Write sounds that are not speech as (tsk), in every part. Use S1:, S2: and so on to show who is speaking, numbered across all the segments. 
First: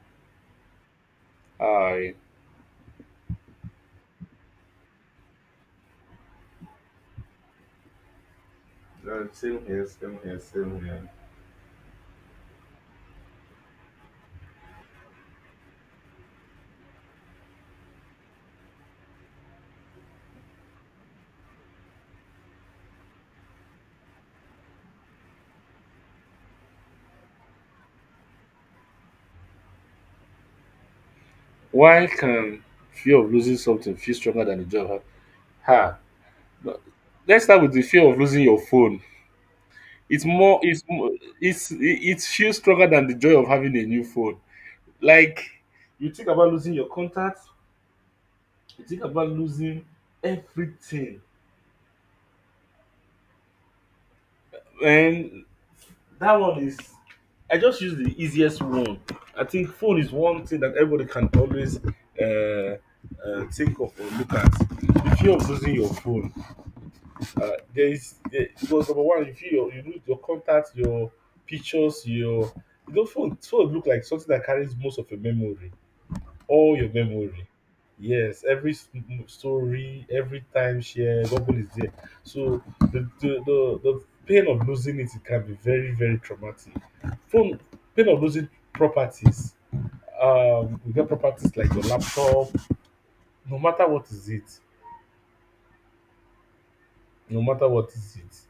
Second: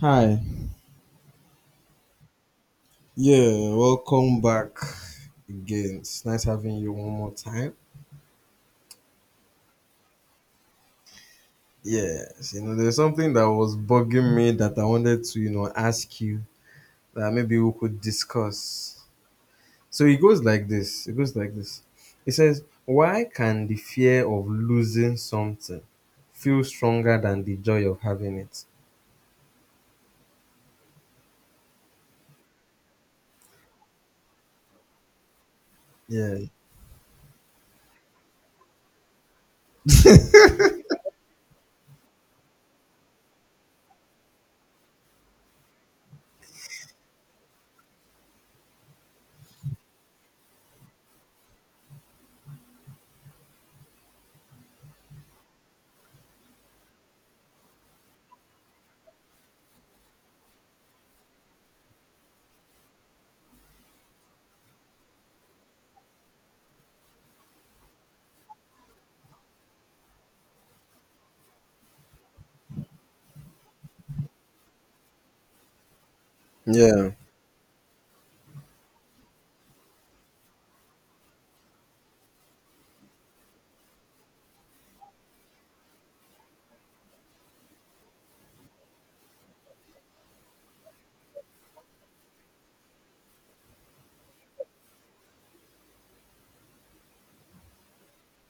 S1: Hi.
S2: Hi.
S1: Yeah, welcome back again. It's nice having you one more time.
S2: No, same here, same here, same here.
S1: Yes, there's something that was bugging me that I wanted to, ask you that maybe we could discuss. So it goes like this. It goes like this. It says, why can the fear of losing something feel stronger than the joy of having it?
S2: Why can fear of losing something feel stronger than the job? Ha- Ha.
S1: Yeah.
S2: But let's start with the fear of losing your phone. It's more. It's more. It feels stronger than the joy of having a new phone. Like, you think about losing your contacts. You think about losing everything. And that one is, I just use the easiest one. I think phone is one thing that everybody can always uh, think of or look at. The fear of losing your phone. Uh, there is there, because number one, you feel your, you lose your contacts, your pictures, your, you know, phone look like something that carries most of your memory, all your
S1: Yeah.
S2: memory. Yes, story, every time shared, Bubble is there. So the pain of losing it, it can be very very traumatic. From pain of losing properties, you get properties like your laptop. No matter what is it, no matter what is it,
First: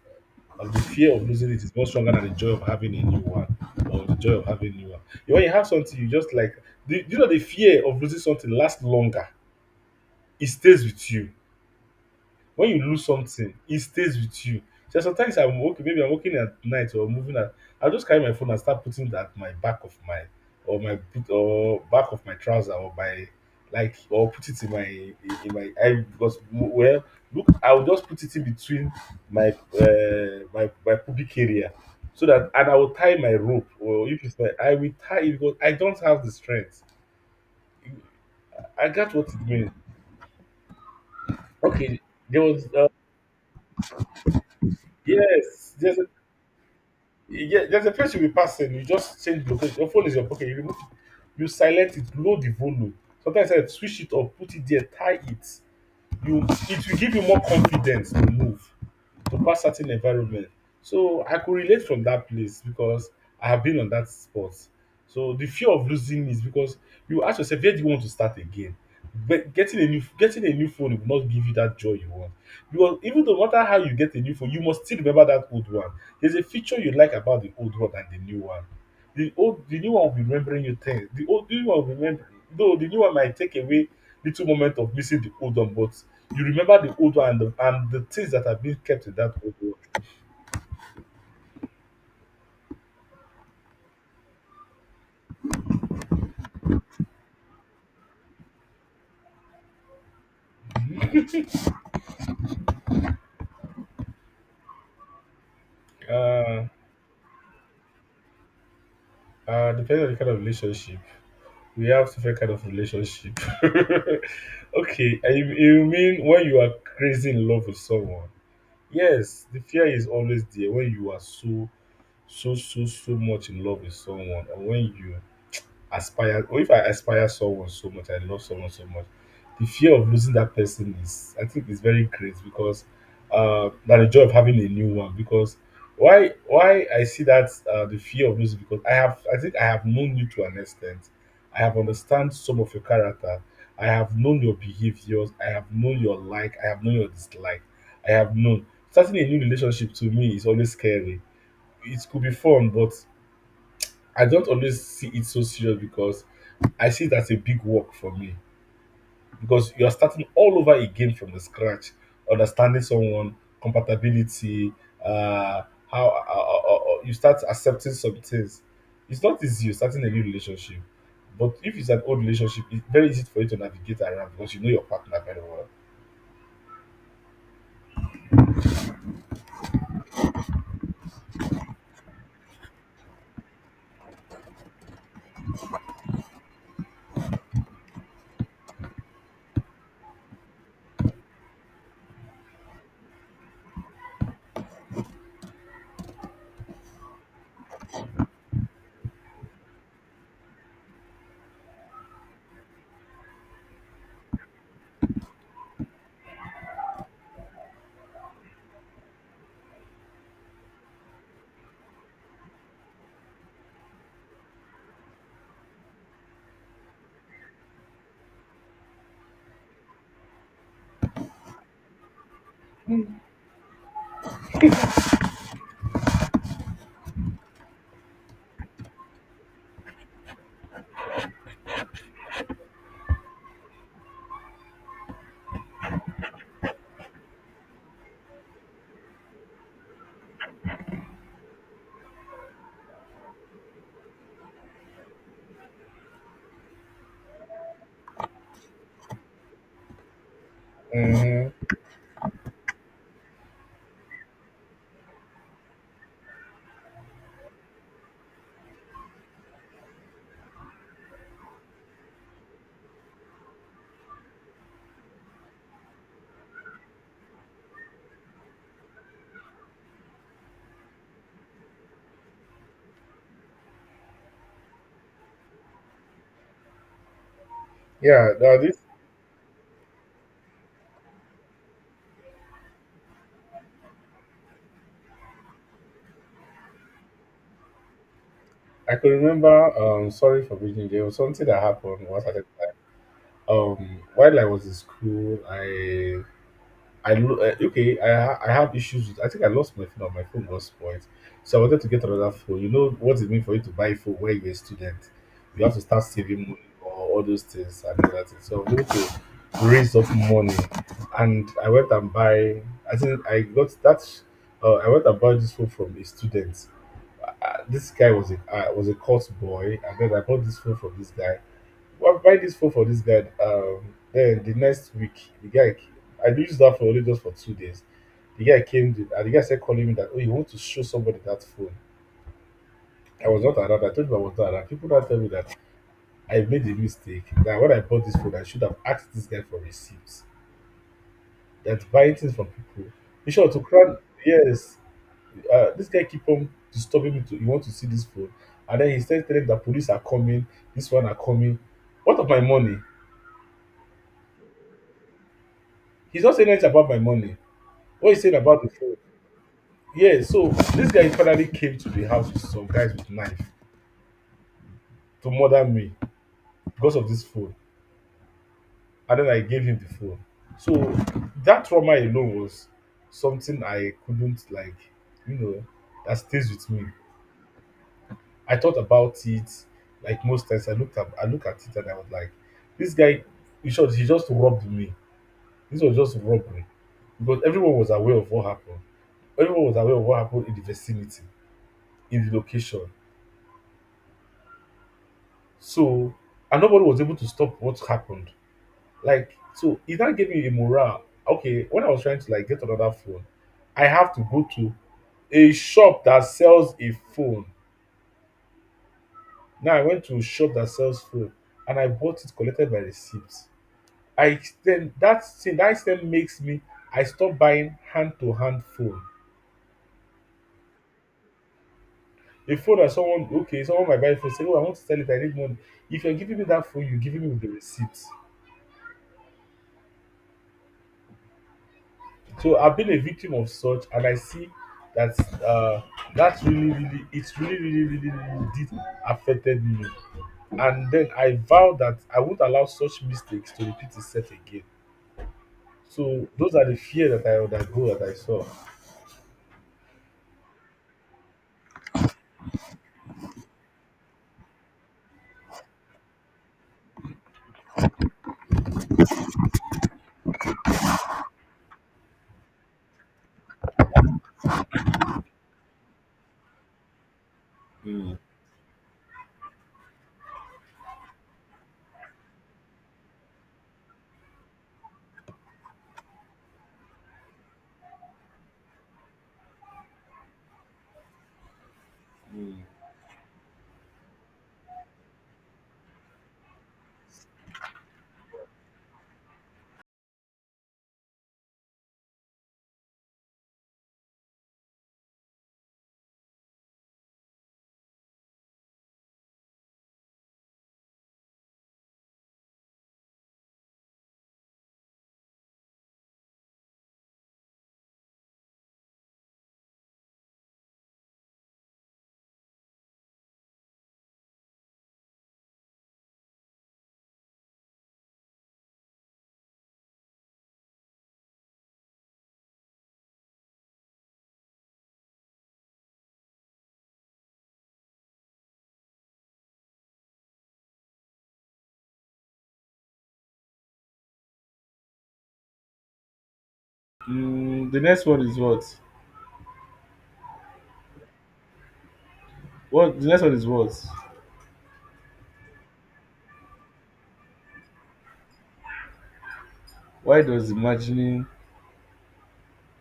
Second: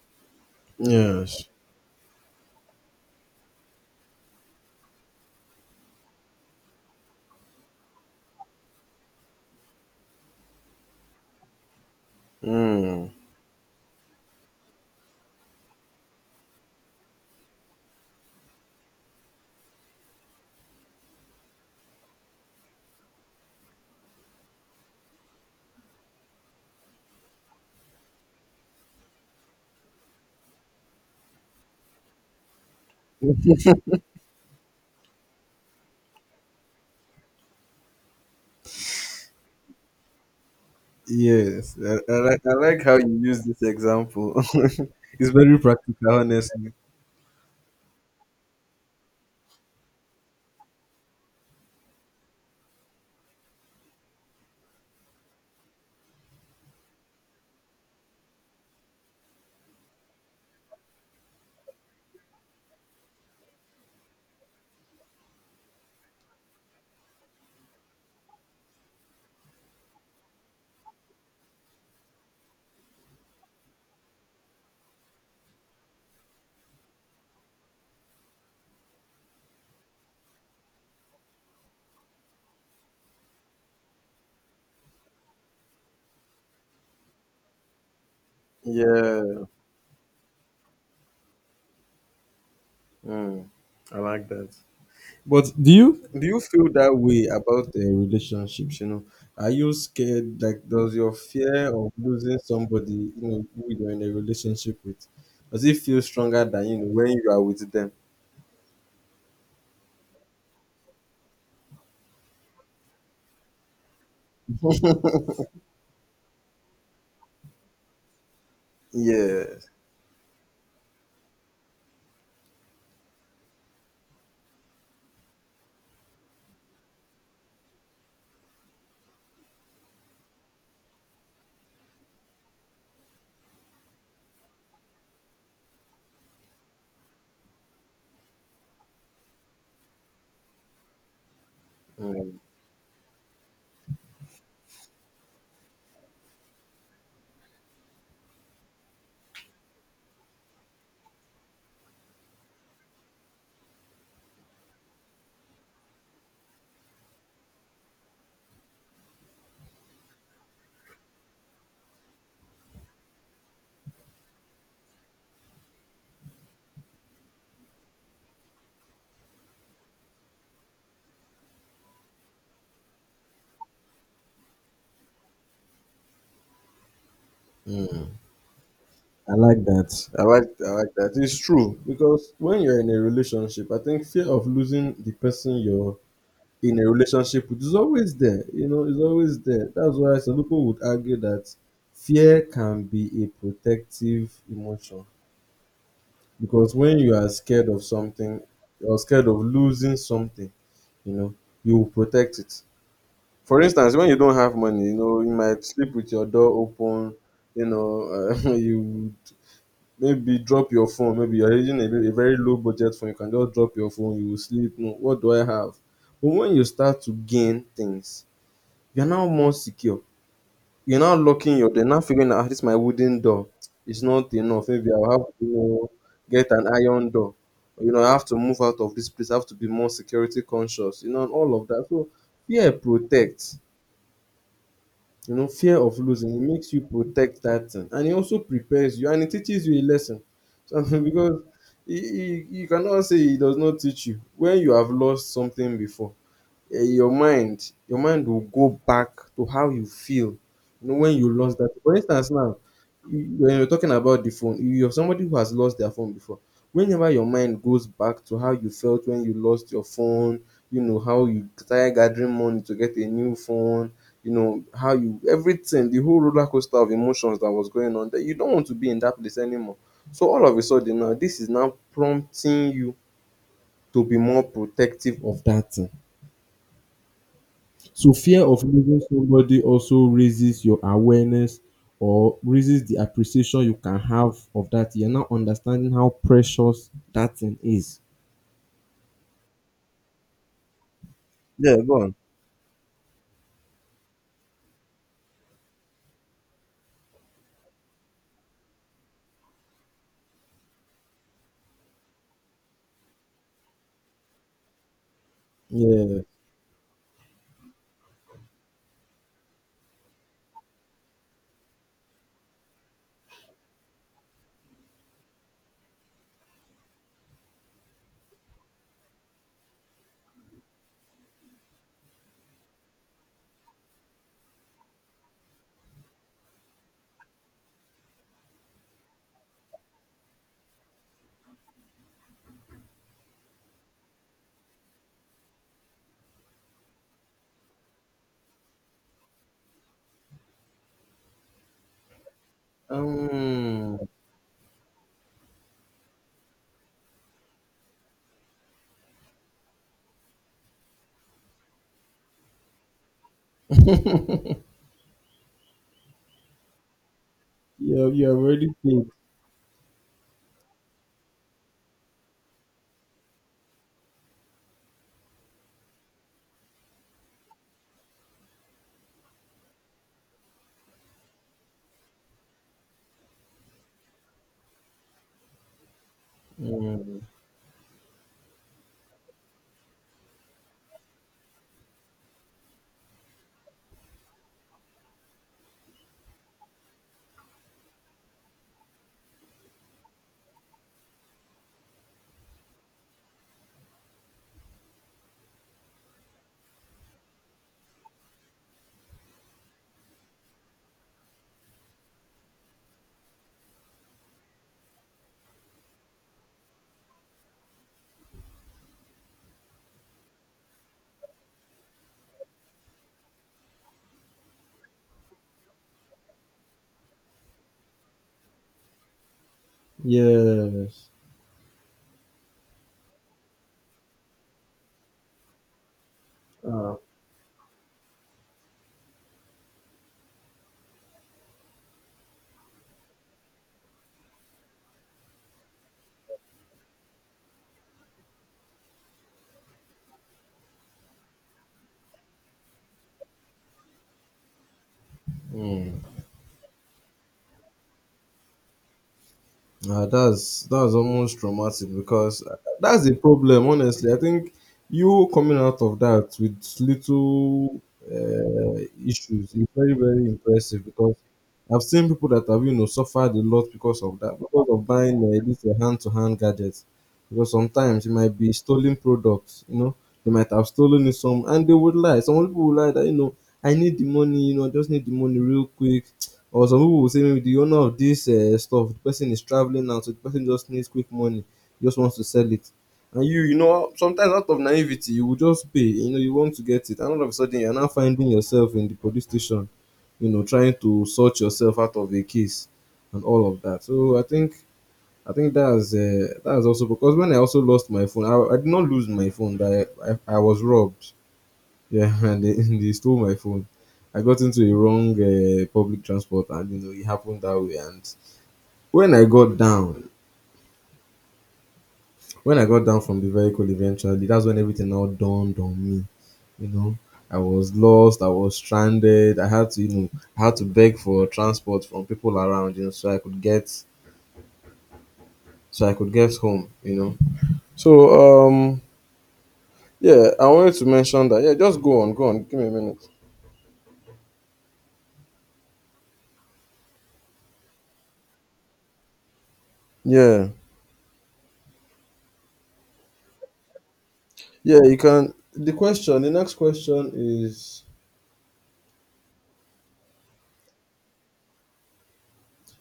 S2: and the fear of
S1: Yes.
S2: losing it is much stronger than the joy of having a new one or the joy of having a new one. When you have something, you just like, the, you know, the fear of losing something lasts longer. It stays with you. When you lose
S1: Mm.
S2: something, it stays with you. So sometimes I'm working, maybe I'm working at night or moving at, I'll just carry my phone and start putting that my back of my, or my boot, or back of my trouser, or my, like, or put it in my eye because, well, look, I'll just put it in between my, my, my pubic area. So that, and I will tie my rope, or if it's my I will tie it because I don't have the strength. I got what it means.
S1: Yes, I,
S2: Okay,
S1: I like
S2: there
S1: I
S2: was,
S1: like how you use this example. (laughs) It's very
S2: yes, yes,
S1: practical, honestly.
S2: yeah, there's a place you'll be passing. You just change location. Your phone is your pocket. You remove it. You silent it. Low the volume. Sometimes I switch it or put it there. Tie it. You, it will give you more confidence to move, to pass certain environment. So I could relate from that place because I have been on that spot. So the fear of losing is because you ask yourself, where do you want to start again? But getting a new phone will not give you that joy you want. Because even no matter how you get a new phone, you must still remember that old one. There's a feature you like about the old one and the new one. The new one will be remembering you things. The new one will remember, though the new one might take away little moment of missing the old one, but you remember the old one and the things that have been kept in that
S1: Yeah.
S2: old
S1: Mm. I like that. But do you feel that way about relationships? Are you scared? Like, does your
S2: one.
S1: fear of losing somebody, who you're in a relationship with, does it feel
S2: (laughs)
S1: stronger than
S2: uh,
S1: when you are with them?
S2: depending on the kind of relationship, we have different kind of relationship. (laughs) Okay,
S1: (laughs)
S2: and you mean when you are crazy in love with someone?
S1: Yeah.
S2: Yes, the fear is always there when you are so much in love with someone, and when you aspire, or if I aspire someone so much, I love someone so much, the fear of losing that person is, I think is very great because that the joy of having a new one. Because why I see that, the fear of losing, because I have, I think I have known you to an extent. I have understand
S1: Mm.
S2: some of your character. I have known your behaviors. I have known your like. I have known your dislike. I have known, starting a new relationship to me is always scary. It could be fun, but I don't always see it so serious because I see it as a big work for me, because you're starting all over again from the scratch, understanding someone, compatibility, uh, how you start accepting some things. It's not easy you're starting a new relationship, but if it's an old relationship, it's very easy for you to navigate around because you know your partner very well.
S1: Mm. I like that. I like that. It's true because when you're in a relationship, I think fear of losing the person you're in a relationship with is always there. It's always there. That's why some people would argue that fear can be a protective emotion because when you are scared of something or scared of losing something, you know, you will protect it. For instance, when you don't have money, you might sleep with your door open. (laughs) You maybe drop your phone. Maybe you're using a very low budget phone. You can just drop your phone. You will sleep. No, what do I have? But when you start to gain things, you're now more secure. You're now locking your door, now figuring out, "Ah, this is my wooden door. It's not enough. Maybe I'll have to, get an iron door. I have to move out of this place. I have to be more security conscious, and all of that." So fear protects. Fear of losing it makes you protect that thing, and it also prepares you, and it teaches you a lesson. So (laughs) because you cannot say he does not teach you when you have lost something before. Your mind will go back to how you feel when you lost
S2: Mm-hmm.
S1: that, for instance. Now, when you're talking about the phone, you're somebody who has lost their phone before. Whenever your mind goes back to how you felt when you lost your phone, you know how you started gathering money to get a new phone, you know how you, everything, the whole roller coaster of emotions that was going on there. You don't want to be in that place anymore. So all of a sudden, now this is now prompting you to be more protective of that thing. So
S2: Yeah,
S1: fear
S2: now
S1: of
S2: this
S1: losing somebody also raises your awareness, or raises the appreciation you can have of that. You're now understanding how precious that thing is.
S2: I could remember. Sorry for being, there was something that
S1: Yeah, go
S2: happened
S1: on.
S2: once. I, while I was in school, okay, I have issues with. I think I lost my phone or my phone got spoiled, so I wanted to get another phone. You know what it means for you to buy a phone when you're a student, you have to start
S1: Yeah.
S2: saving money or all those things and all that. Thing. So I'm going to raise up money, and I went and buy. I think I got that. I went and bought this phone from a student. This guy was a court boy, and then I bought this phone from this guy. Why buy this phone for this guy? Then the next week the guy, I use that phone only just for 2 days. The guy came to- and the guy said, calling me that, oh you want to show somebody that phone. I was not around. I told him I was not around. People now tell me that I made a mistake, that when I bought this phone I should have asked this guy for receipts. That buying things from people, in sure to
S1: Um.
S2: crown, yes, this guy keep on disturbing me to, you want to see this phone, and then he started telling me police are coming, this one are coming. What of my money? He's not saying anything about my money.
S1: Yeah,
S2: What you
S1: you
S2: said
S1: have
S2: about
S1: already
S2: the phone.
S1: paid.
S2: Yeah, so this guy finally came to the house with some guys with knife to murder me because of this phone. And then I gave him the phone. So that trauma alone was something I couldn't, like, you know, that stays with me.
S1: Mm.
S2: I thought about it like most times. I look at it and I was like, this guy, he just robbed me. This was just robbery. Because everyone was aware of what happened. Everyone was aware of what happened in the vicinity, in the location. So, and nobody was able to stop what happened. Like, so it, that gave me a morale. Okay, when I was trying to like get another phone, I have to go to a shop that sells a phone. Now I went to a shop that sells phone and I bought it, collected by receipts. I then, that thing that then makes me, I stop buying hand to hand phone.
S1: Yes.
S2: A phone that someone, okay, someone might buy a phone, say, oh, I want to sell it, I need money. If you're giving me that phone,
S1: Ah.
S2: you're giving me with the receipt. So I've been a victim of such, and I see that, uh, that really, really, it's really did affected me. And then I vow that I won't allow such mistakes to repeat itself again.
S1: Mm.
S2: So those are the fear that I undergo that I saw.
S1: Ah, that's almost traumatic because that's the problem. Honestly, I think you coming out of that with little uh, issues is very, very impressive because I've seen people that have suffered a lot because of that, because of buying these hand to hand gadgets, because sometimes it
S2: Mm,
S1: might be stolen products. They might have stolen it some, and they would lie. Some people would lie that I need the money. I just need the money real quick. Or some people will say maybe the owner of this stuff, the person is traveling now, so the person just needs quick money, just wants to sell it. And you, sometimes out of naivety, you will just pay, you want to get it. And all of a sudden, you're now finding yourself in the police station, trying to sort yourself out of a case and all of that. So I think that's also because when I also lost my phone, I did not lose my phone, but I was robbed. Yeah, (laughs) and they stole my phone. I got into a wrong public transport, and it happened that way. And when I got down, when I got down from the vehicle, eventually, that's when everything now dawned on me. You know, I was lost. I was stranded. I had to beg for transport from people around, so I could get home. So yeah, I wanted to mention that. Yeah, just go on, go on. Give me a minute.
S2: Mm, the next one is what?
S1: Yeah,
S2: What the next one is what?
S1: yeah, you can. The next question is.
S2: Why does imagining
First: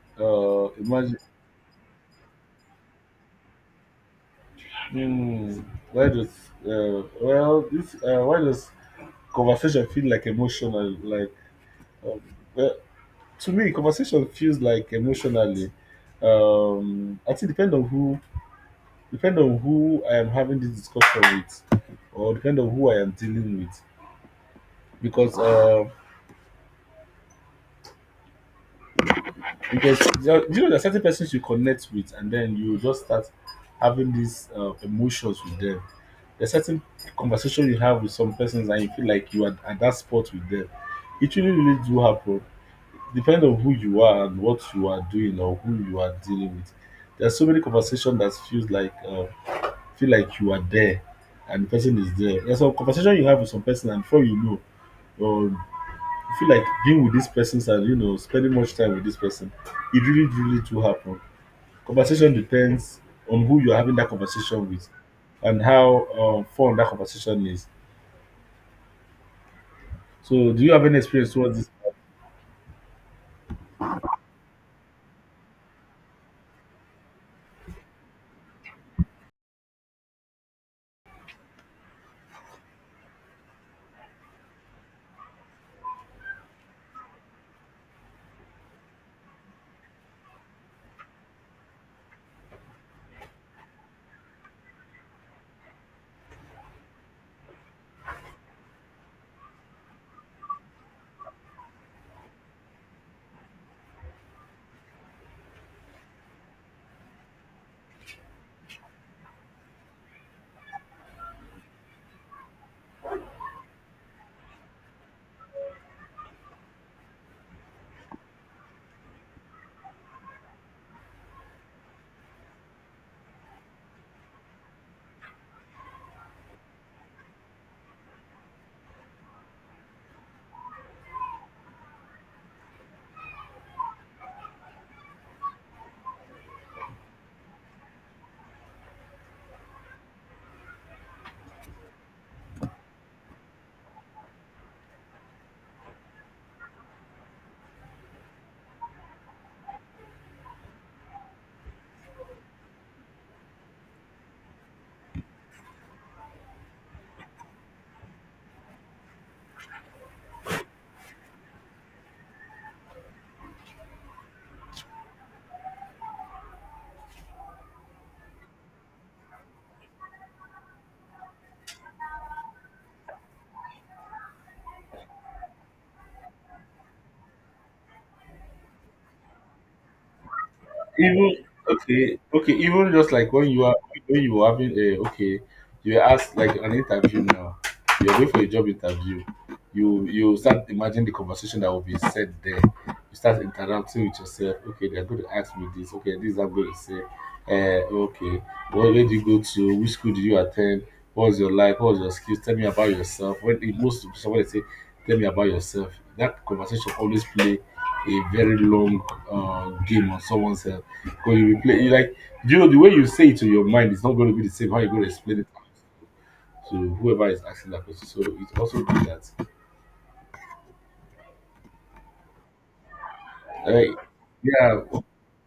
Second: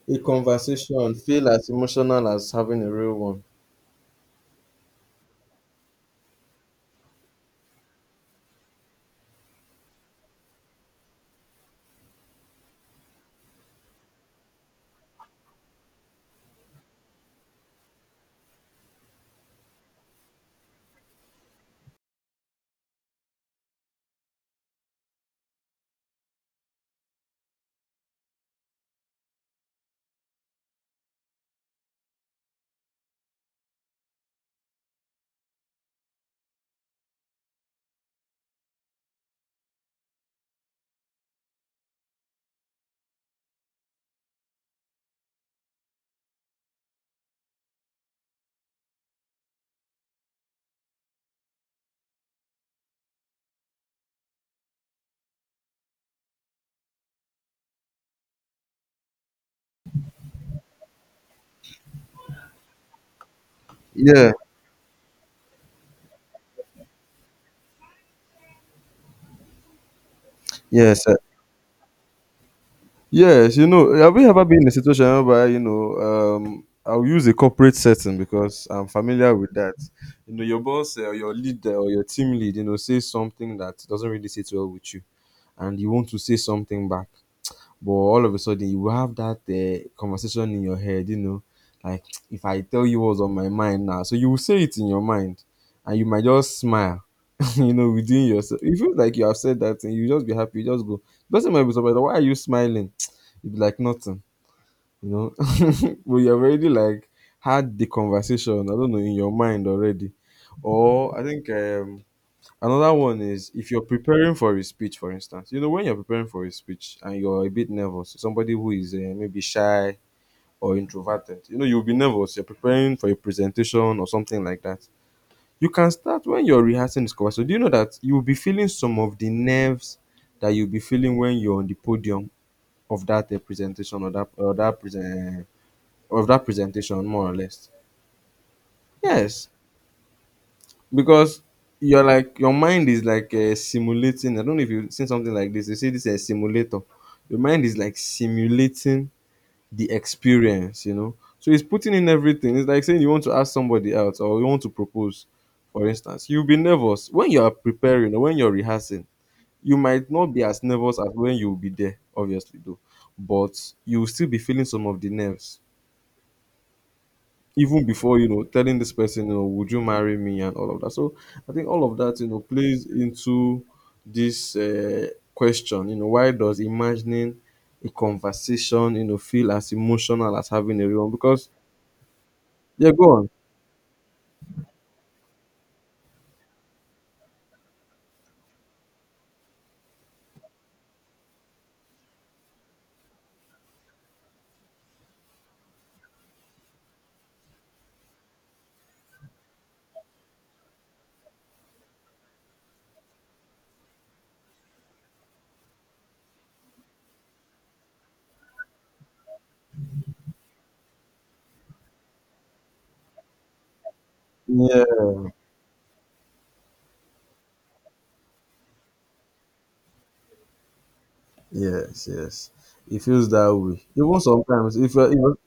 S1: A conversation
S2: imagine
S1: feel as emotional as having a real one.
S2: mm, Why does well this why does conversation feel like emotional, like, um, uh, to me conversation feels like emotionally, I think depend on who I am having this discussion with, or depend on who I am dealing with. Because because you know there are certain persons you connect with, and then you just start having these emotions with them. There's certain conversation you have with some persons and you feel like you are at that spot with them. It really really do happen, depend on who you are and what you are doing or who you are dealing with. There are so many conversation that feels like feel like you are there and the person is there. There's some conversation you have with some person, and before you know, or you feel like being with this person and, you know, spending much time with this person. It really really do happen. Conversation depends on who you're having that
S1: Yeah,
S2: conversation with and how fun that conversation is. So, do you have any
S1: yes,
S2: experience towards this?
S1: yes. Have you ever been in a situation whereby I'll use a corporate setting because I'm familiar with that. Your boss or your leader or your team lead, says something that doesn't really sit well with you, and you want to say something back, but all of a sudden you have that conversation in your head. Like (tsk) if I tell you what's on my mind now, so you will say it in your mind, and you might just smile. (laughs) Within yourself, you feel like you have said that, and you just be happy, you just go. The person might be surprised. Why are you smiling? (tsk) You'd be like, nothing, you know. (laughs) But you have already, like, had the conversation, I don't know, in your mind already. Or I think another one is if you're preparing for a speech, for instance, you know, when you're preparing for a speech and you're a bit nervous, somebody who is maybe shy or introverted, you'll be nervous. You're preparing for a presentation or something like that. You can start when you're rehearsing the cover. So do you know that you'll be feeling some of the nerves that you'll be feeling when you're on the podium of that presentation, or that present of that presentation, more or less. Yes, because you're like your mind is like simulating. I don't know if you've seen something like this. They say this is a simulator. Your mind is like simulating the experience. So it's putting in everything. It's like saying you want to ask somebody out or you want to propose, for instance. You'll be nervous when you are preparing or when you're rehearsing. You might not be as nervous as when you'll be there, obviously, though. But you'll still be feeling some of the nerves even before telling this person, would you marry me, and all of that. So I think all of that, plays into this question. Why does imagining a conversation, feel as emotional as having a real one?
S2: Even
S1: Because.
S2: okay okay
S1: Yeah,
S2: Even just
S1: go on.
S2: like when you were having a okay, you were asked like an interview. Now, you're going for a job interview. You start imagining the conversation that will be said there. You start interacting with yourself. Okay, they're going to ask me this. Okay, this I'm going to say. uh okay where do you go to Which school did you attend? What was your life, what was your skills, tell me about yourself. When it most somebody say, tell me about yourself, that conversation always play a very long game on someone's head, because you replay, you like, the way you say it to your mind is not going to be the same how
S1: Yeah,
S2: you're going to explain it to whoever is asking that question. So it's also good that,
S1: yes, yes. It feels that way.
S2: like,
S1: Even sometimes,
S2: yeah,
S1: if you're if you're, if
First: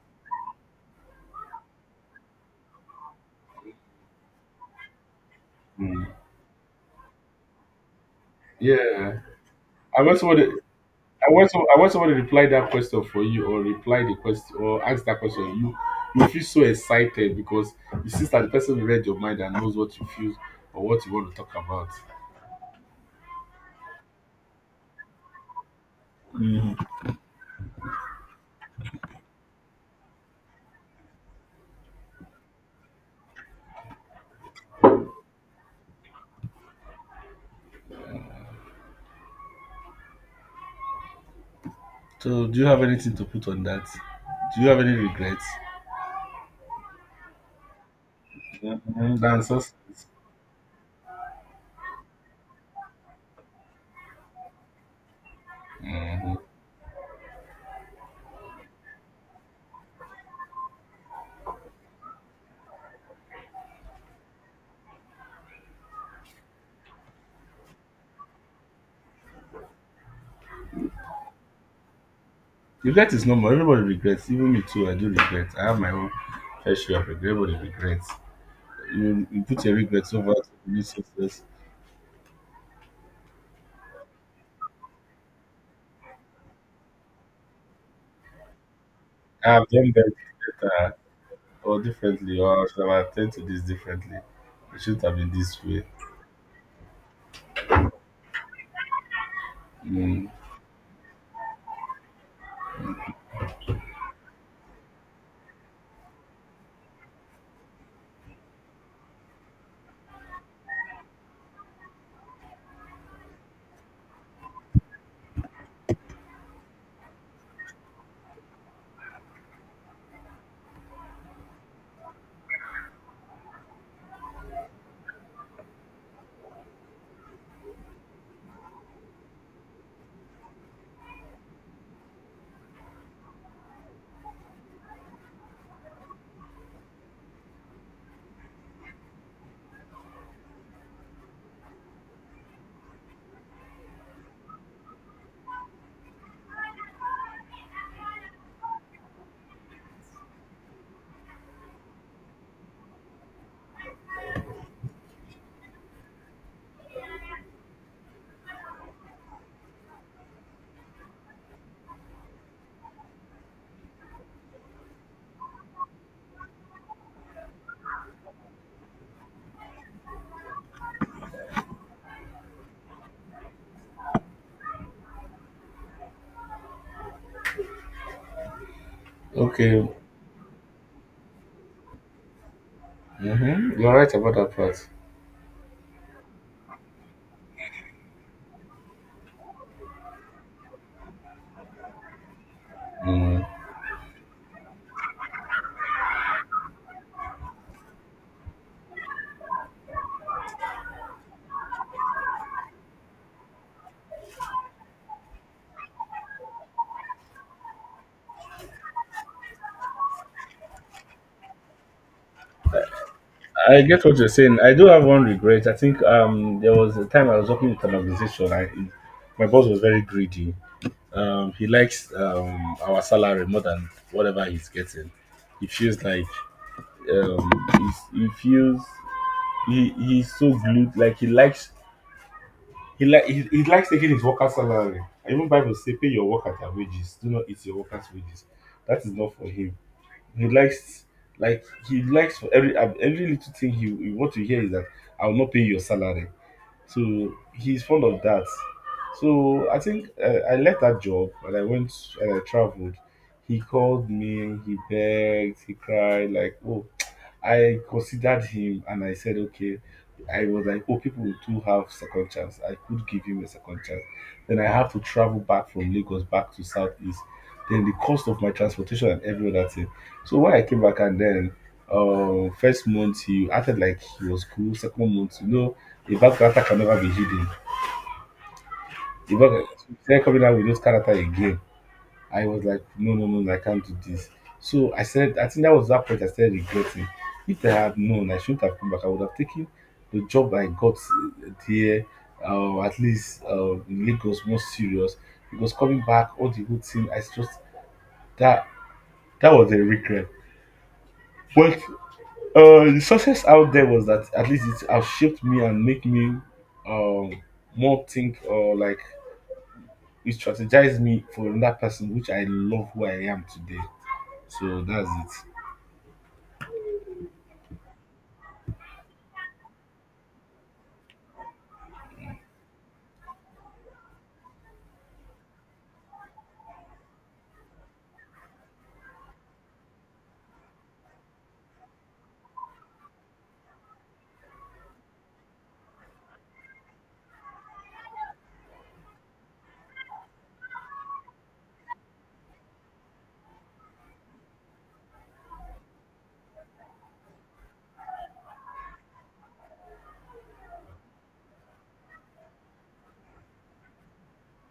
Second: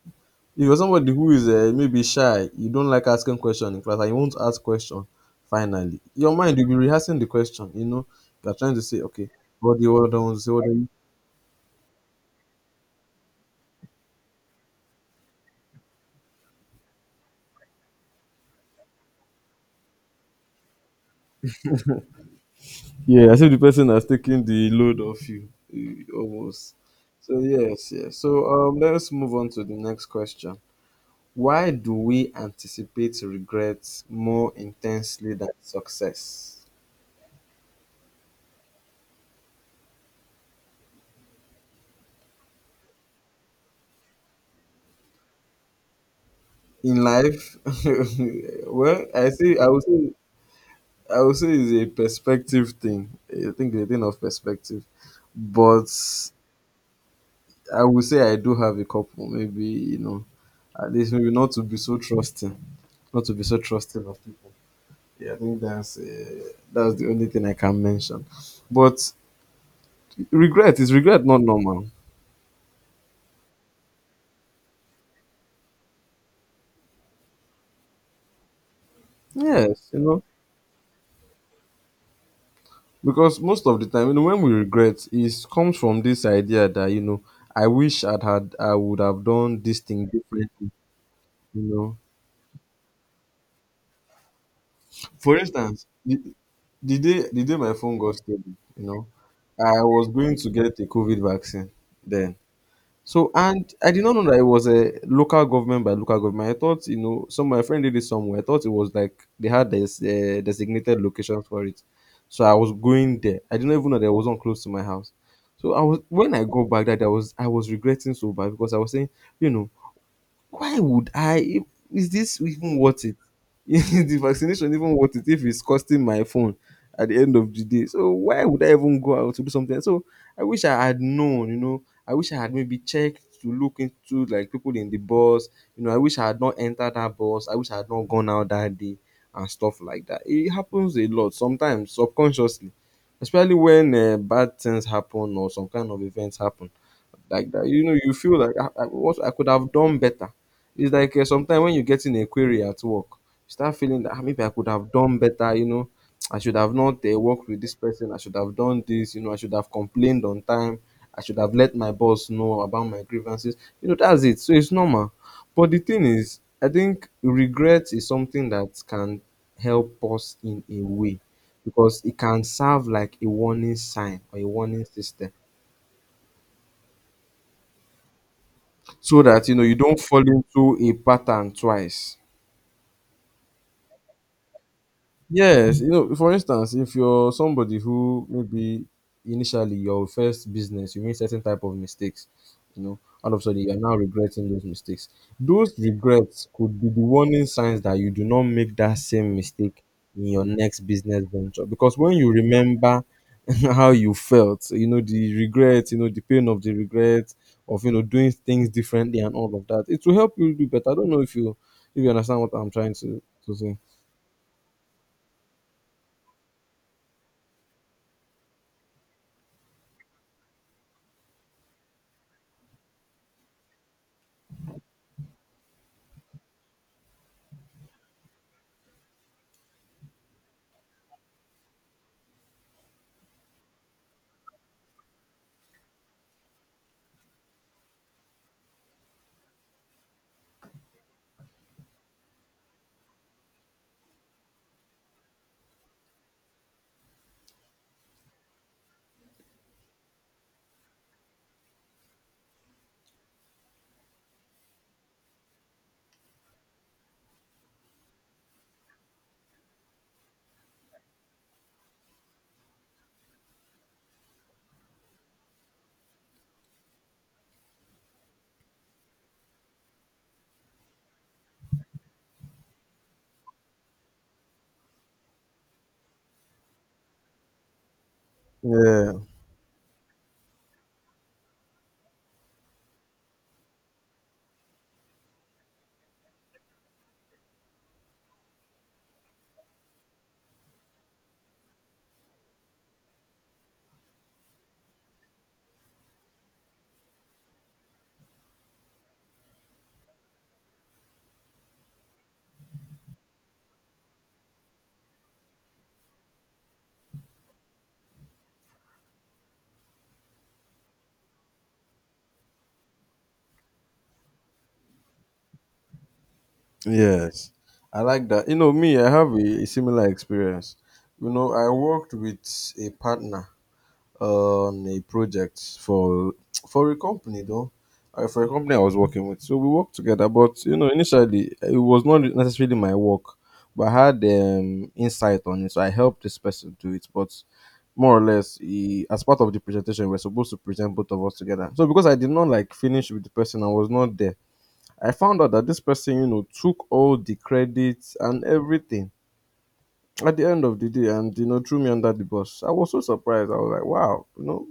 S1: you're somebody who is maybe shy, you don't like asking question in class, and you want to ask question. Finally,
S2: mm,
S1: your mind will be rehearsing the question. You're trying to say,
S2: yeah.
S1: okay, what do you
S2: I
S1: want
S2: want
S1: to
S2: somebody,
S1: say? What do you?
S2: I
S1: (laughs)
S2: I want somebody to reply that question for you, or reply the question, or ask that question. You feel so excited because you see that the person read your mind and knows what you feel or what you want to talk about.
S1: Yeah, as if the person has taken the load off you, almost. So yes, yes. So let's move on to the next question. Why do we anticipate regrets more intensely than success?
S2: So, do you have anything to put on that? Do you have any regrets?
S1: In life, (laughs) well,
S2: Mhm. The
S1: I say I
S2: answers.
S1: would say I would say it's a perspective thing. I think it's a thing of perspective. But I would say I do have a couple, maybe at least, maybe not to be so trusting, not to be so trusting of people. Yeah, I think that's that's the only thing I can mention. But regret is regret, not normal.
S2: Regret is normal. Everybody regrets. Even me too. I do regret. I have my own fair share of regret. Everybody regrets. You put your
S1: Yes,
S2: regrets over to new success.
S1: because most of the time when we regret, it comes from this idea that I wish I would have
S2: I
S1: done
S2: have
S1: this
S2: done
S1: thing
S2: better
S1: differently.
S2: better
S1: You
S2: or
S1: know,
S2: differently, or I should have attended to this differently. It shouldn't have been
S1: for
S2: this way.
S1: instance, the day my phone got stolen, I was
S2: Mm.
S1: going to get a COVID vaccine. Then. So, and I did not know that it was a local government by local government. I thought, some my friend did it somewhere. I thought it was like they had this designated location for it. So I was going there. I didn't even know that it wasn't close to my house. So I was, when I go back, that I was regretting so bad because I was saying, you know, why would I? Is this even worth it? (laughs) Is the vaccination even worth it if it's costing my phone at the end of the day? So why would I even go out to do something? I wish I had known. I wish I had maybe checked to look into like people in the bus. I wish I had not entered that bus. I wish I had not gone out that day and stuff like that. It happens a lot sometimes subconsciously, especially when bad things happen or some kind of events happen like that. You know, you feel like what I could have done better. It's like sometimes when you get in a query at work, you start feeling that, "Ah, maybe I could have done better. I should have not worked with this person. I should have done this. I should have complained on time. I should have let my boss know about my grievances. You know, that's it. So it's normal. But the thing is, I think regret is something that can help us in a way because it can serve like a warning sign or a warning system so that you know you
S2: Okay.
S1: don't fall into a pattern twice.
S2: Mm-hmm. You're right about that part.
S1: Yes, you know, for instance, if you're somebody who maybe initially your first business, you made certain type of mistakes, you know, all of a
S2: Mm.
S1: sudden you're now regretting those mistakes. Those regrets could be the warning signs that you do not make that same mistake in your next business venture. Because when you remember (laughs) how you felt, you know, the regret, you know, the pain of the regret of you know doing things differently and all of that, it will help you do better. I don't know if you understand what I'm trying to say.
S2: I get what you're saying. I do have one regret. I think there was a time I was working with an organization. I My boss was very greedy. He likes our salary more than whatever he's getting. He feels like, um, he's, he feels he's so glued. Like he likes he like he likes taking his worker's salary. Even Bible say, "Pay your worker their wages. Do not eat your worker's wages." That is not for him. He likes Like he likes, for every little thing he want to hear is that I will not pay your salary. So he's fond of that. So I think, I left that job, and I went, and I traveled. He called me, he begged, he cried, like, oh, I considered him and I said, okay. I was like, oh, people do have second chance. I could give him a second chance. Then I have to travel back from Lagos back to Southeast. Then the cost of my transportation and every other thing. So when I came back, and then, first month he acted like he was cool. Second month, the back character can never be hidden.
S1: Yeah,
S2: The back started coming out with those character again. I was like, no, no, no, no, I can't do this. So I said, I think that was that point I started regretting. If I had known, I shouldn't have come back. I would have taken the job I got there, at least, in Lagos, more serious. Because coming back, all the whole thing, I just that that was a regret. But the success out there was that at least it has shaped me and make me, um, more think, or like, it strategized me for another person, which I love who I am today. So that's it.
S1: yes, I like that. You know, me, I have a similar experience. You know, I worked with a partner on a project for a company though, for a company I was working with. So we worked together, but you know, initially it was not necessarily my work, but I had insight on it. So I helped this person do it, but more or less he, as part of the presentation we are supposed to present both of us together, so because I did not like finish with the person I was not there. I found out that this person, you know, took all the credits and everything at the end of the day and, you know, threw me under the bus. I was so surprised. I was like, wow, you know,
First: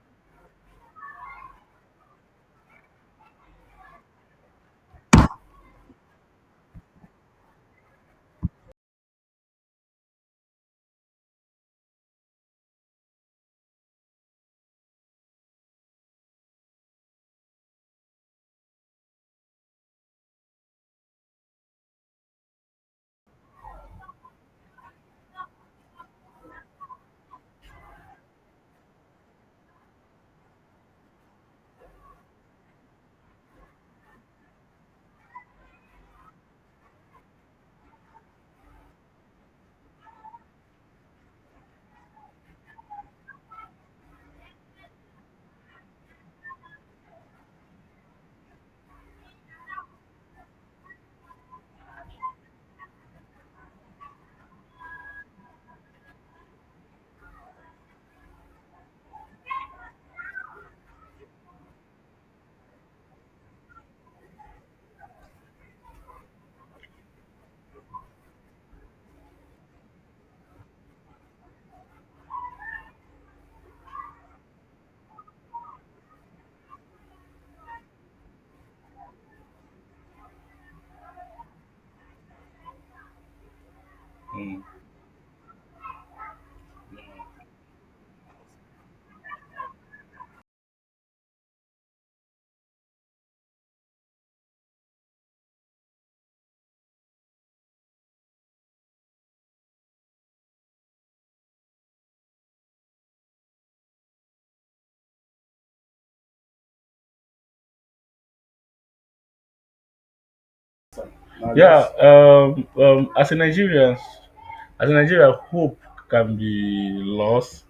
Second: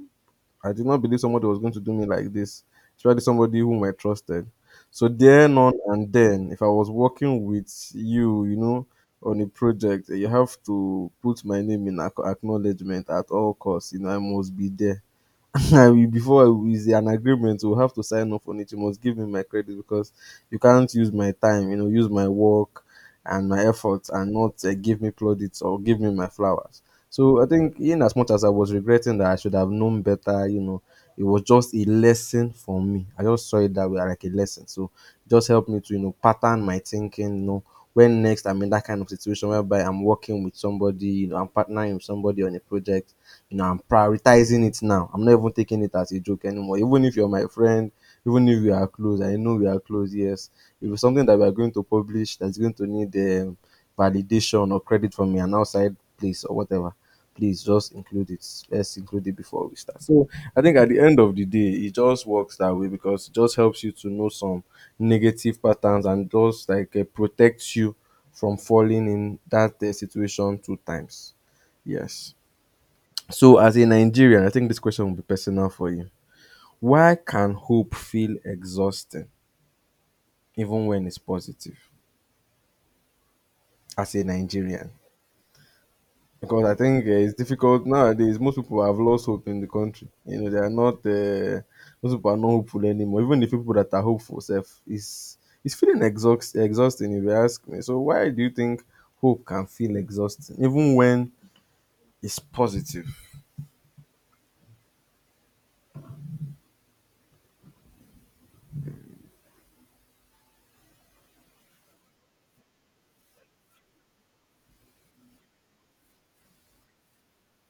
S1: I did not believe somebody was going to do me like this, especially somebody whom I trusted. So, then on and then, if I was working with you, you know, on a project, you have to put my name in acknowledgement at all costs. You know, I must be there. (laughs) I- before it's an agreement, we'll have to sign off on it. You must give me my credit because you can't use my time, you know, use my work and my efforts and not give me plaudits or give me my flowers. So I think in as much as I was regretting that I should have known better, you know, it was just a lesson for me. I just saw it that way, like a lesson. So it just helped me to you know pattern my thinking, you know, when next I'm in that kind of situation whereby I'm working with somebody, you know, I'm partnering with somebody on a project, you know, I'm prioritizing it now. I'm not even taking it as a joke anymore. Even if you're my friend, even if we are close, I know we are close, yes. If it's something that we are going to publish that's going to need um, validation or credit from an outside place or whatever, please just include it. Let's include it before we start. So I think at the end of the day, it just works that way because it just helps you to know some negative patterns and just like protects you from falling in that situation two times. Yes. So, as a Nigerian, I think this question will be personal for you. Why can hope feel exhausting even when it's positive as a
S2: Mm.
S1: Nigerian? Because I think it's difficult nowadays. Most people have lost hope in the country. You know, they are not, most people are not hopeful anymore. Even the people that are hopeful, self, is it's feeling exhausting if you ask me. So, why do you think hope can feel exhausting even when it's positive?
S2: Yeah. As a Nigerian, hope can be lost.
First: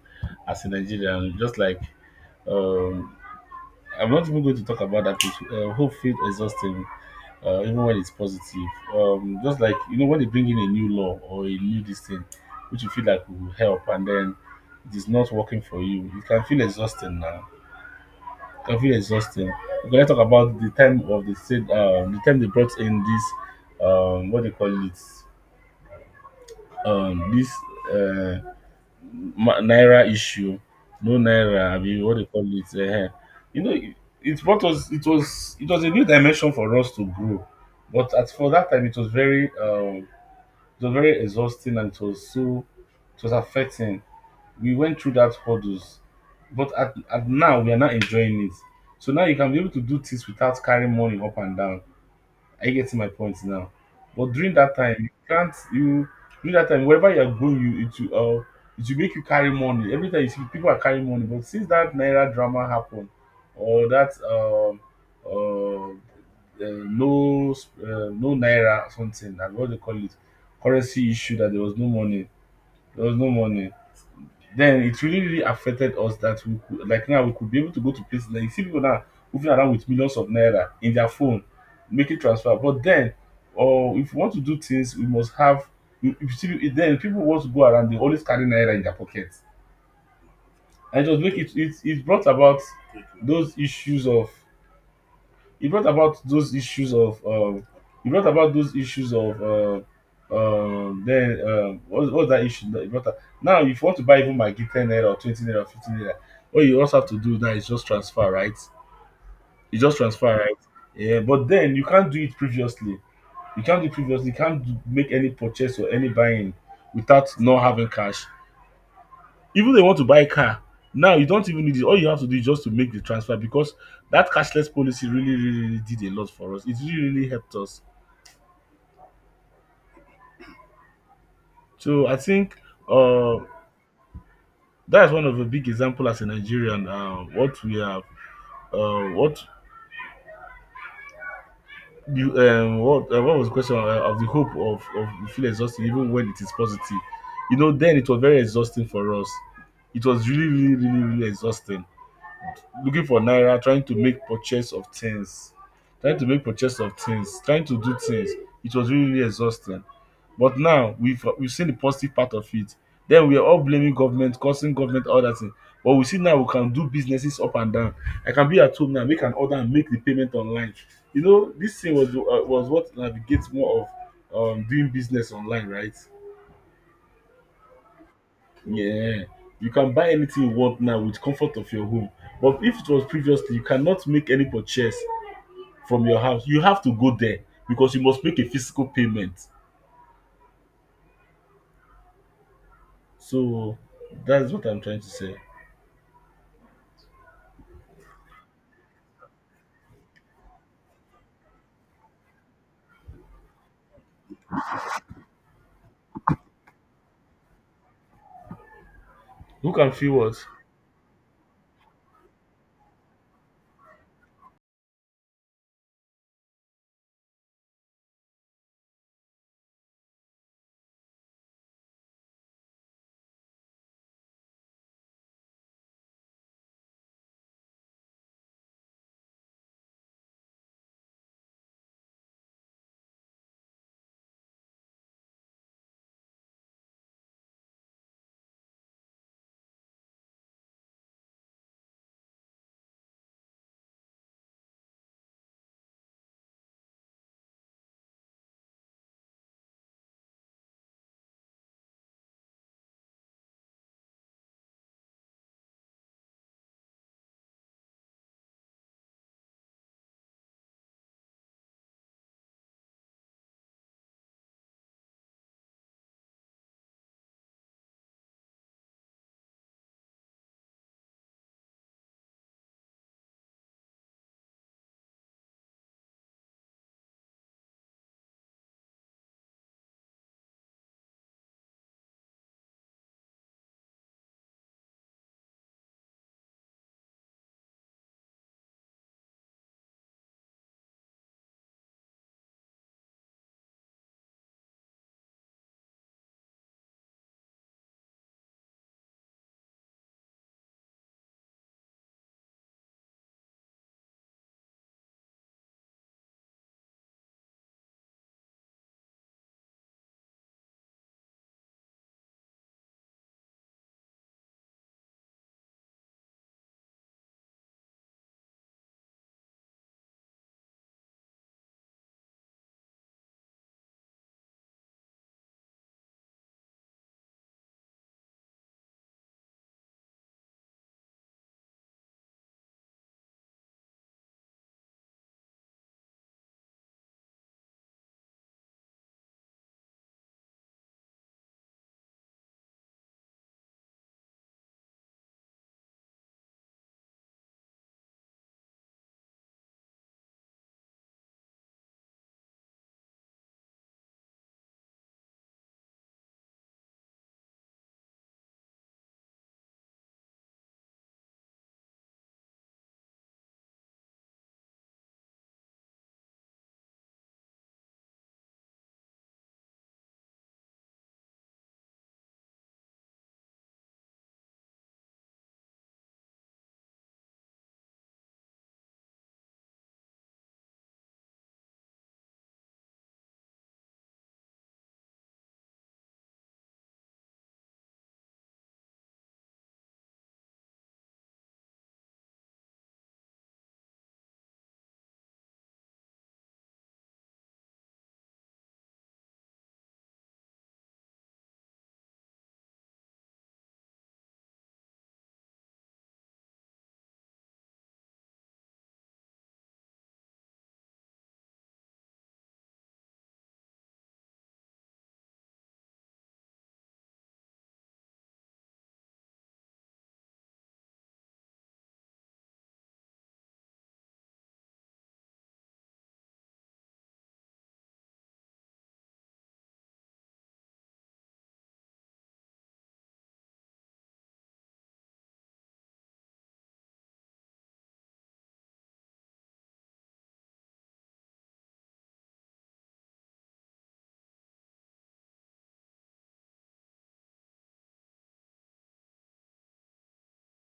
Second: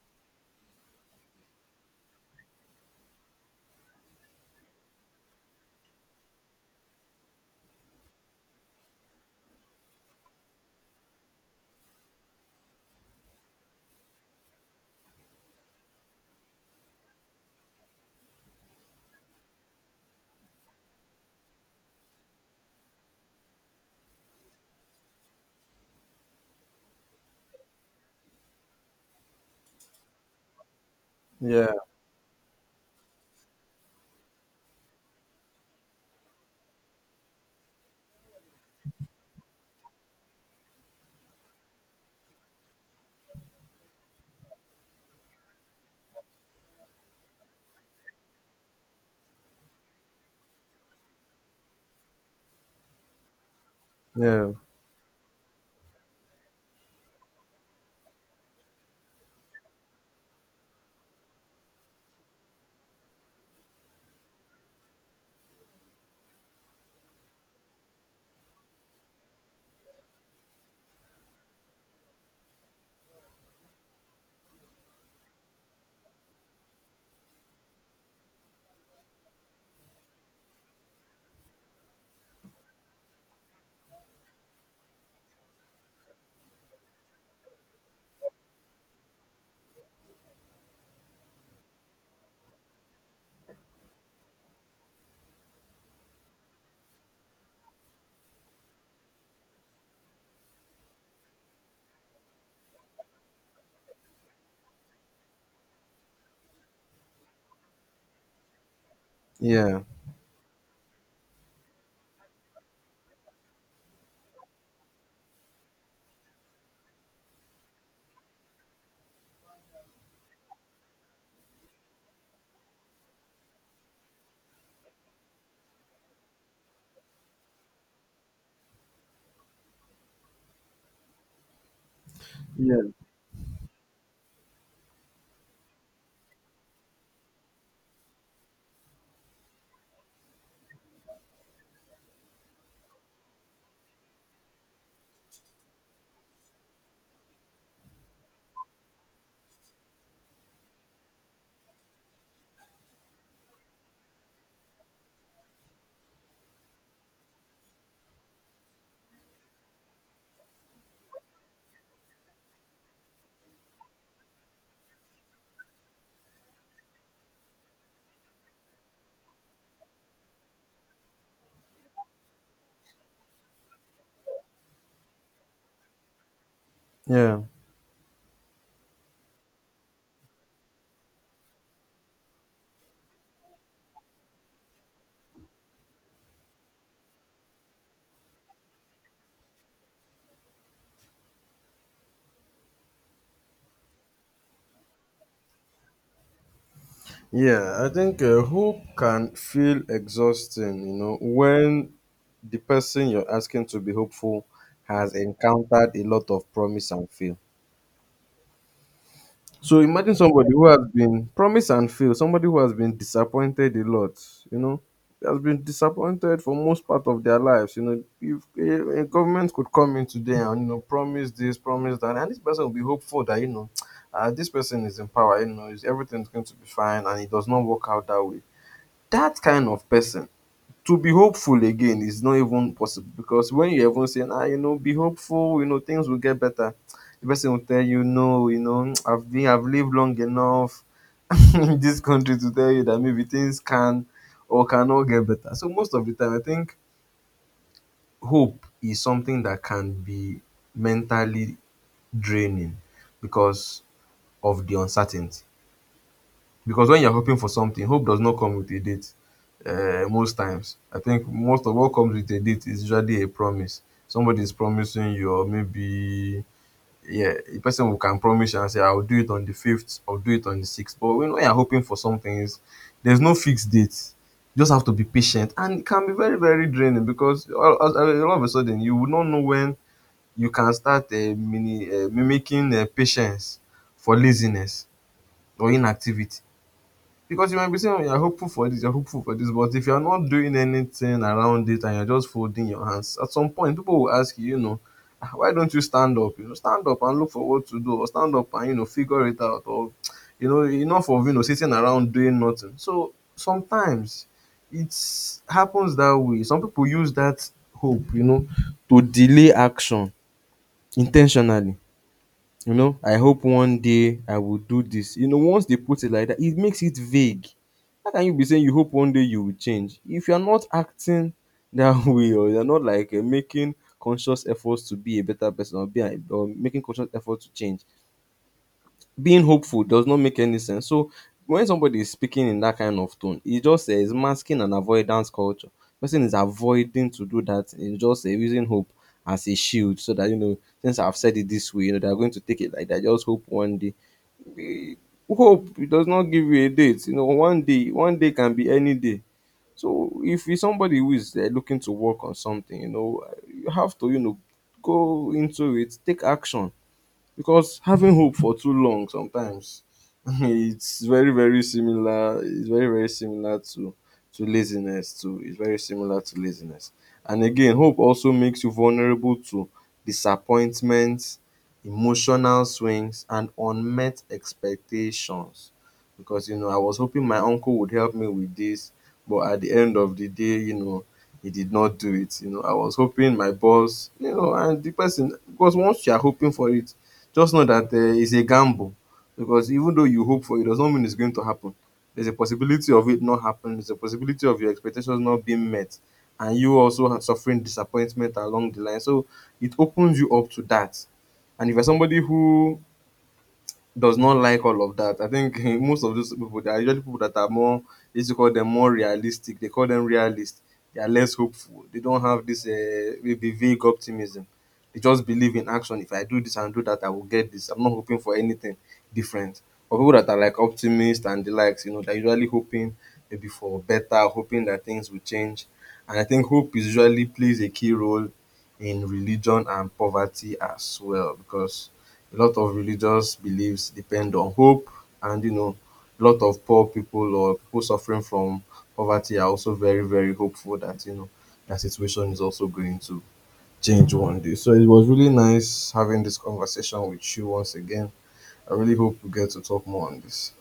S2: As a Nigerian, just like, um I'm not even going to talk about that place. Hope feels exhausting, even when it's positive. Just like, you know, when they bring in a new law or a new this thing which you feel like will help, and then it is not working for you can feel exhausting now. I feel exhausting. Okay, let's talk about the time they brought in this, what they call it, um this uh naira issue. No naira,
S1: Yeah,
S2: I mean, what they call it. You know, it, it brought us. It was a new dimension for us to grow, but at for that time it was very, it was very exhausting, and it was affecting. We went through that hurdles, but at now we are not enjoying it. So now you can be able to do things without carrying money up and down. Are you getting my point now? But
S1: yeah,
S2: during that time, you can't you during that time wherever you are going, you it will make you carry money every time. You see people are carrying money, but since that naira drama happened, or that, uh, no, no naira something, and what they call it, currency issue, that there was no money. There was no money. Then it really, really affected us, that we could like, now we could be able to go to places, like you see people now moving around with millions of naira in their phone, making transfer. But then, or if you want to do things, we must have. You see, if then people want to go around, they always carry naira in their pockets, and just make it. It brought about those issues of, he brought about those issues of um, he brought about those issues of uh, then what what's that issue that he brought up? Now if you want to buy even Maggi ₦10 or ₦20 or ₦15, what you also have to do now is just transfer, right? You
S1: yeah,
S2: just transfer, right? Yeah, but then you can't do it previously. You can't do previously. You can't do, make any purchase or any buying without not having cash. Even they want to buy a car, now you don't even need it. All you have to do is just to make the transfer, because that cashless policy really, really, really did a lot for us. It really, really helped us. So I think,
S1: yeah,
S2: uh, that's one of the big example as a Nigerian. What you, what What was the question, of the hope of you feel exhausted even when it is positive. You know, then it was very exhausting for us. It was really, really, really, really exhausting, looking for naira, trying to make purchase of things, trying to make purchase of things, trying to do things. It was really, really exhausting. But now we've seen the positive part of it. Then we are all blaming government, causing government all that thing. But we see, now we can do businesses up and down. I can be at home now, make an order and make the payment online. You know, this thing was, was what navigates more of, doing business online, right?
S1: yeah.
S2: Yeah, you can buy anything you want now with comfort of your home. But if it was previously, you cannot make any purchase from your house. You have to go there because you must make a physical payment. So that's what I'm trying to say.
S1: Yeah, I think hope can feel exhausting, you know, when the person you're asking to be hopeful has encountered a lot of promise and fail.
S2: Who
S1: So
S2: can feel
S1: imagine
S2: what?
S1: somebody who has been promise and fail, somebody who has been disappointed a lot, you know, has been disappointed for most part of their lives. You know, if a government could come in today and you know promise this, promise that, and this person will be hopeful that you know, (tsk) this person is in power, you know, is everything's going to be fine, and it does not work out that way. That kind of person, to be hopeful again is not even possible because when you even say, "Ah, you know, be hopeful, you know, things will get better," the person will tell you, "No, you know, (tsk) I've lived long enough (laughs) in this country to tell you that maybe things can or cannot get better." So most of the time, I think hope is something that can be mentally draining because of the uncertainty. Because when you're hoping for something, hope does not come with a date. Most times, I think most of what comes with a date is usually a promise. Somebody is promising you, or maybe yeah, a person who can promise you and say, "I'll do it on the fifth, I'll do it on the sixth." But when you're hoping for something, is there's no fixed date. You just have to be patient, and it can be very very draining because all of a sudden you will not know when you can start mimicking patience for laziness or inactivity. Because you might be saying, oh, you're hopeful for this, you're hopeful for this, but if you're not doing anything around it and you're just folding your hands, at some point people will ask you, you know, "Ah, why don't you stand up? You know, stand up and look for what to do, or stand up and you know figure it out, or you know, enough of you know sitting around doing nothing." So sometimes it happens that way. Some people use that hope, you know, to delay action intentionally. You know, I hope one day I will do this. You know, once they put it like that, it makes it vague. How can you be saying you hope one day you will change if you're not acting that (laughs) way or you're not like making conscious efforts to be a better person or be or making conscious effort to change? Being hopeful does not make any sense. So when somebody is speaking in that kind of tone, it just says masking an avoidance culture. Person is avoiding to do that. It's just using hope as a shield so that you know since I've said it this way, you know they're going to take it like that. Just hope one day. Eh, hope, it does not give you a date. You know, one day can be any day. So if it's somebody who is looking to work on something, you know, you have to you know go into it, take action, because having hope for too long sometimes (laughs) it's very very similar, it's very very similar to laziness too. It's very similar to laziness. And again, hope also makes you vulnerable to disappointments, emotional swings, and unmet expectations because you know I was hoping my uncle would help me with this, but at the end of the day, you know, he did not do it. You know, I was hoping my boss, you know, and the person, because once you are hoping for it, just know that it's a gamble, because even though you hope for it, does not mean it's going to happen. There's a possibility of it not happening. There's a possibility of your expectations not being met, and you also suffering disappointment along the line. So it opens you up to that. And if you're somebody who does not like all of that. I think (laughs) most of those people, they are usually people that are more, let's call them more realistic. They call them realists. They are less hopeful. They don't have this maybe vague optimism. They just believe in action. If I do this and do that, I will get this. I'm not hoping for anything different. But people that are like optimists and the likes, you know, they're usually hoping maybe for better, hoping that things will change. And I think hope is usually plays a key role in religion and poverty as well because a lot of religious beliefs depend on hope, and you know, a lot of poor people or people suffering from poverty are also very, very hopeful that you know their situation is also going to change one day. So it was really nice having this conversation with you once again. I really hope we get to talk more on this.